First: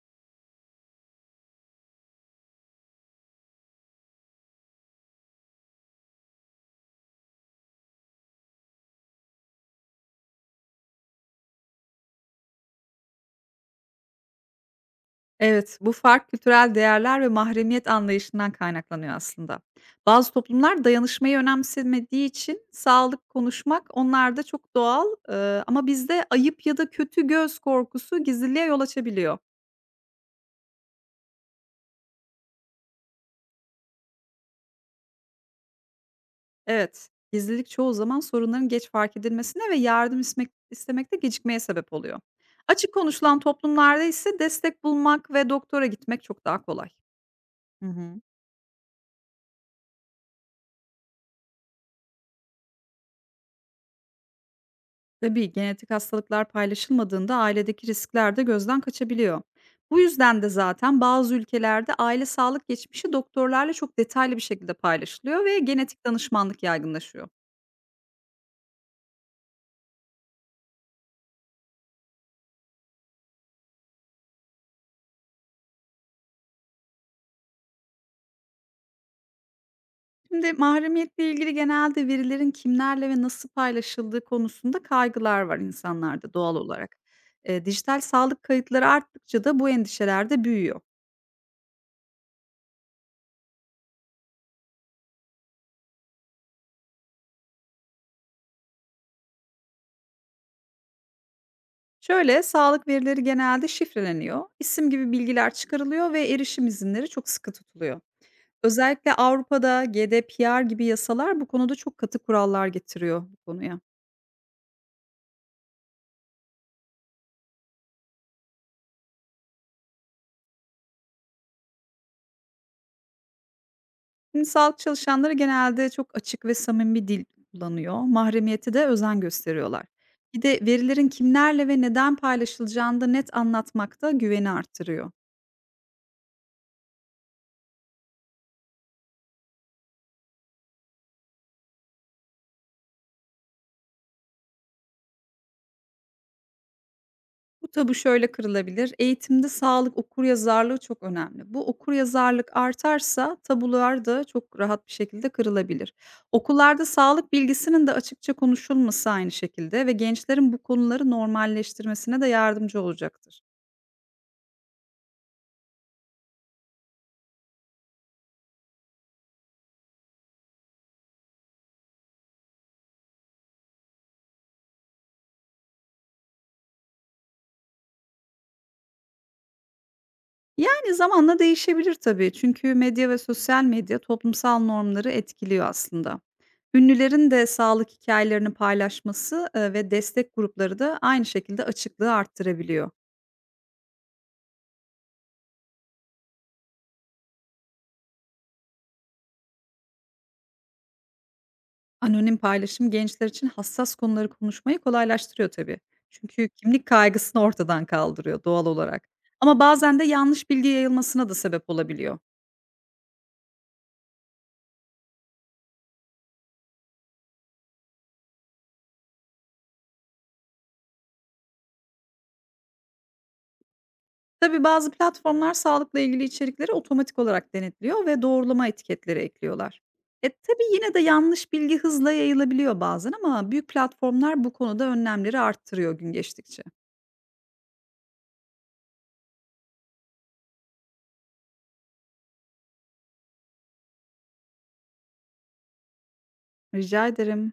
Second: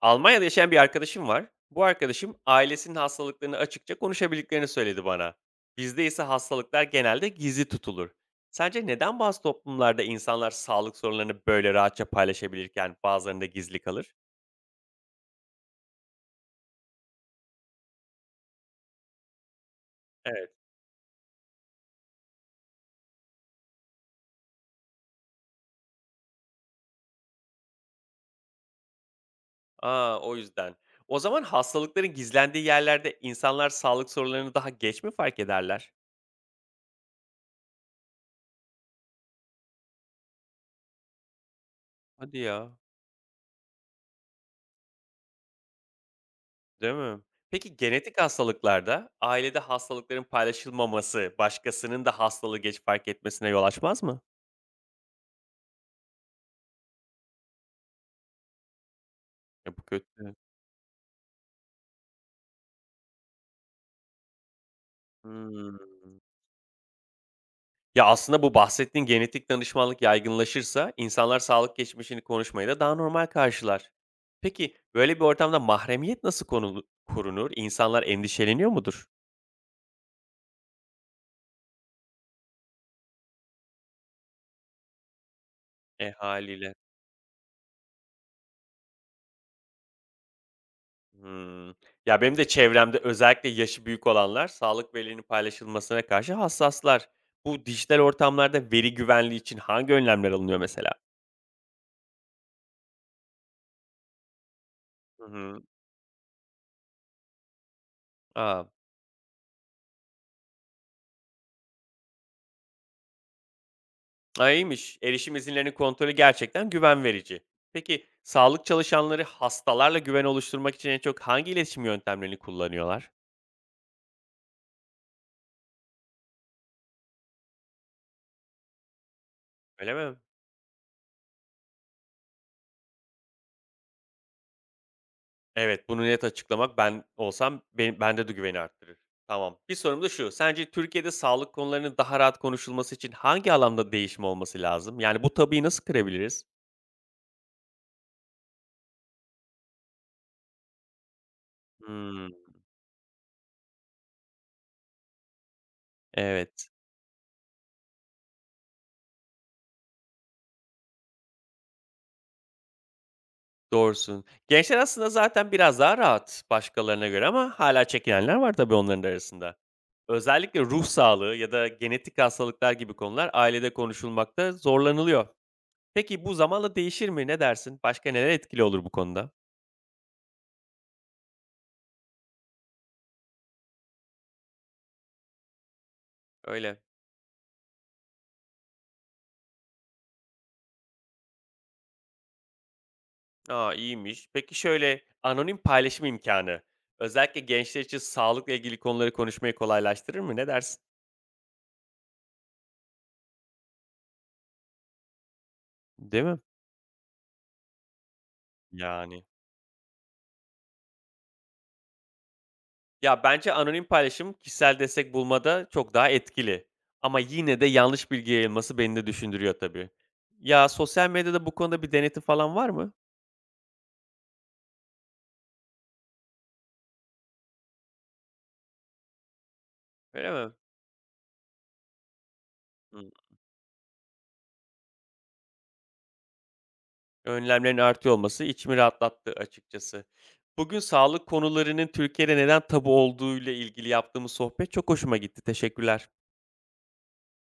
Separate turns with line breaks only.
Almanya'da yaşayan bir arkadaşım var. Bu arkadaşım ailesinin hastalıklarını açıkça konuşabildiklerini söyledi bana. Bizde ise hastalıklar genelde gizli tutulur. Sence neden bazı toplumlarda insanlar sağlık sorunlarını böyle rahatça paylaşabilirken bazılarında gizli kalır?
Evet, bu fark kültürel değerler ve mahremiyet anlayışından kaynaklanıyor aslında. Bazı
Evet.
toplumlar dayanışmayı önemsemediği için sağlık konuşmak onlarda çok doğal ama bizde ayıp ya da kötü göz korkusu gizliliğe yol açabiliyor.
Aa, o yüzden. O zaman hastalıkların gizlendiği yerlerde insanlar sağlık sorunlarını daha geç mi fark ederler?
Evet, gizlilik çoğu zaman sorunların geç fark edilmesine ve yardım istemekte gecikmeye sebep oluyor.
Hadi ya.
Açık konuşulan toplumlarda ise destek bulmak ve doktora gitmek çok daha kolay.
Değil mi? Peki
Hı hı.
genetik hastalıklarda ailede hastalıkların paylaşılmaması başkasının da hastalığı geç fark etmesine yol açmaz mı?
Tabii genetik hastalıklar paylaşılmadığında ailedeki riskler de gözden kaçabiliyor.
Ya, bu
Bu
kötü.
yüzden de zaten bazı ülkelerde aile sağlık geçmişi doktorlarla çok detaylı bir şekilde paylaşılıyor ve
Hımm.
genetik danışmanlık yaygınlaşıyor.
Ya, aslında bu bahsettiğin genetik danışmanlık yaygınlaşırsa insanlar sağlık geçmişini konuşmayı da daha normal karşılar. Peki, böyle bir ortamda mahremiyet nasıl konulu korunur? İnsanlar endişeleniyor mudur?
Şimdi mahremiyetle ilgili genelde verilerin kimlerle ve nasıl paylaşıldığı konusunda kaygılar var
E,
insanlarda doğal
hâliyle.
olarak. E, dijital sağlık kayıtları arttıkça da bu endişeler de büyüyor.
Hımm. Ya, benim de çevremde özellikle yaşı büyük olanlar sağlık verilerinin paylaşılmasına karşı hassaslar. Bu dijital ortamlarda veri güvenliği için hangi önlemler alınıyor mesela?
Şöyle, sağlık verileri genelde şifreleniyor, isim gibi
Hı
bilgiler
hı.
çıkarılıyor ve erişim izinleri çok sıkı tutuluyor.
A!
Özellikle Avrupa'da GDPR gibi yasalar bu konuda çok katı kurallar getiriyor bu konuya.
A, iyiymiş. Erişim izinlerinin kontrolü gerçekten güven verici. Peki sağlık çalışanları hastalarla güven oluşturmak için en çok hangi iletişim yöntemlerini kullanıyorlar?
Şimdi sağlık çalışanları genelde çok açık ve samimi bir dil kullanıyor. Mahremiyete de özen gösteriyorlar.
Öyle mi?
Bir de verilerin kimlerle ve neden paylaşılacağını da net anlatmak da güveni arttırıyor.
Evet, bunu net açıklamak ben olsam, bende de güveni arttırır. Tamam. Bir sorum da şu. Sence Türkiye'de sağlık konularının daha rahat konuşulması için hangi alanda değişim olması lazım? Yani bu tabuyu nasıl kırabiliriz?
Bu tabu şöyle kırılabilir. Eğitimde sağlık okuryazarlığı çok önemli. Bu
Hmm,
okuryazarlık artarsa tabular da çok rahat bir şekilde kırılabilir.
evet.
Okullarda sağlık bilgisinin de açıkça konuşulması aynı şekilde ve gençlerin bu konuları normalleştirmesine de yardımcı olacaktır.
Doğrusun. Gençler aslında zaten biraz daha rahat başkalarına göre ama hala çekinenler var tabii onların da arasında. Özellikle ruh sağlığı ya da genetik hastalıklar gibi konular ailede konuşulmakta zorlanılıyor. Peki bu zamanla değişir mi? Ne dersin? Başka neler etkili olur bu konuda?
Yani zamanla değişebilir tabii. Çünkü medya ve sosyal medya toplumsal normları etkiliyor aslında.
Öyle.
Ünlülerin de sağlık hikayelerini paylaşması ve destek grupları da aynı şekilde açıklığı arttırabiliyor.
Aa, iyiymiş. Peki şöyle anonim paylaşım imkanı özellikle gençler için sağlıkla ilgili konuları konuşmayı kolaylaştırır mı? Ne dersin?
Anonim paylaşım gençler için hassas konuları konuşmayı kolaylaştırıyor tabii.
Değil mi?
Çünkü kimlik kaygısını ortadan kaldırıyor doğal olarak.
Yani.
Ama bazen de yanlış bilgi yayılmasına da sebep olabiliyor.
Ya bence anonim paylaşım kişisel destek bulmada çok daha etkili. Ama yine de yanlış bilgi yayılması beni de düşündürüyor tabii. Ya sosyal medyada bu konuda bir denetim falan var mı?
Tabii bazı platformlar sağlıkla ilgili içerikleri otomatik olarak denetliyor ve doğrulama etiketleri ekliyorlar. E
Öyle mi?
tabii yine de yanlış bilgi hızla yayılabiliyor bazen ama büyük platformlar bu konuda önlemleri arttırıyor gün geçtikçe.
Önlemlerin artıyor olması içimi rahatlattı açıkçası. Bugün sağlık konularının Türkiye'de neden tabu olduğuyla ilgili yaptığımız sohbet çok hoşuma gitti. Teşekkürler.
Rica ederim.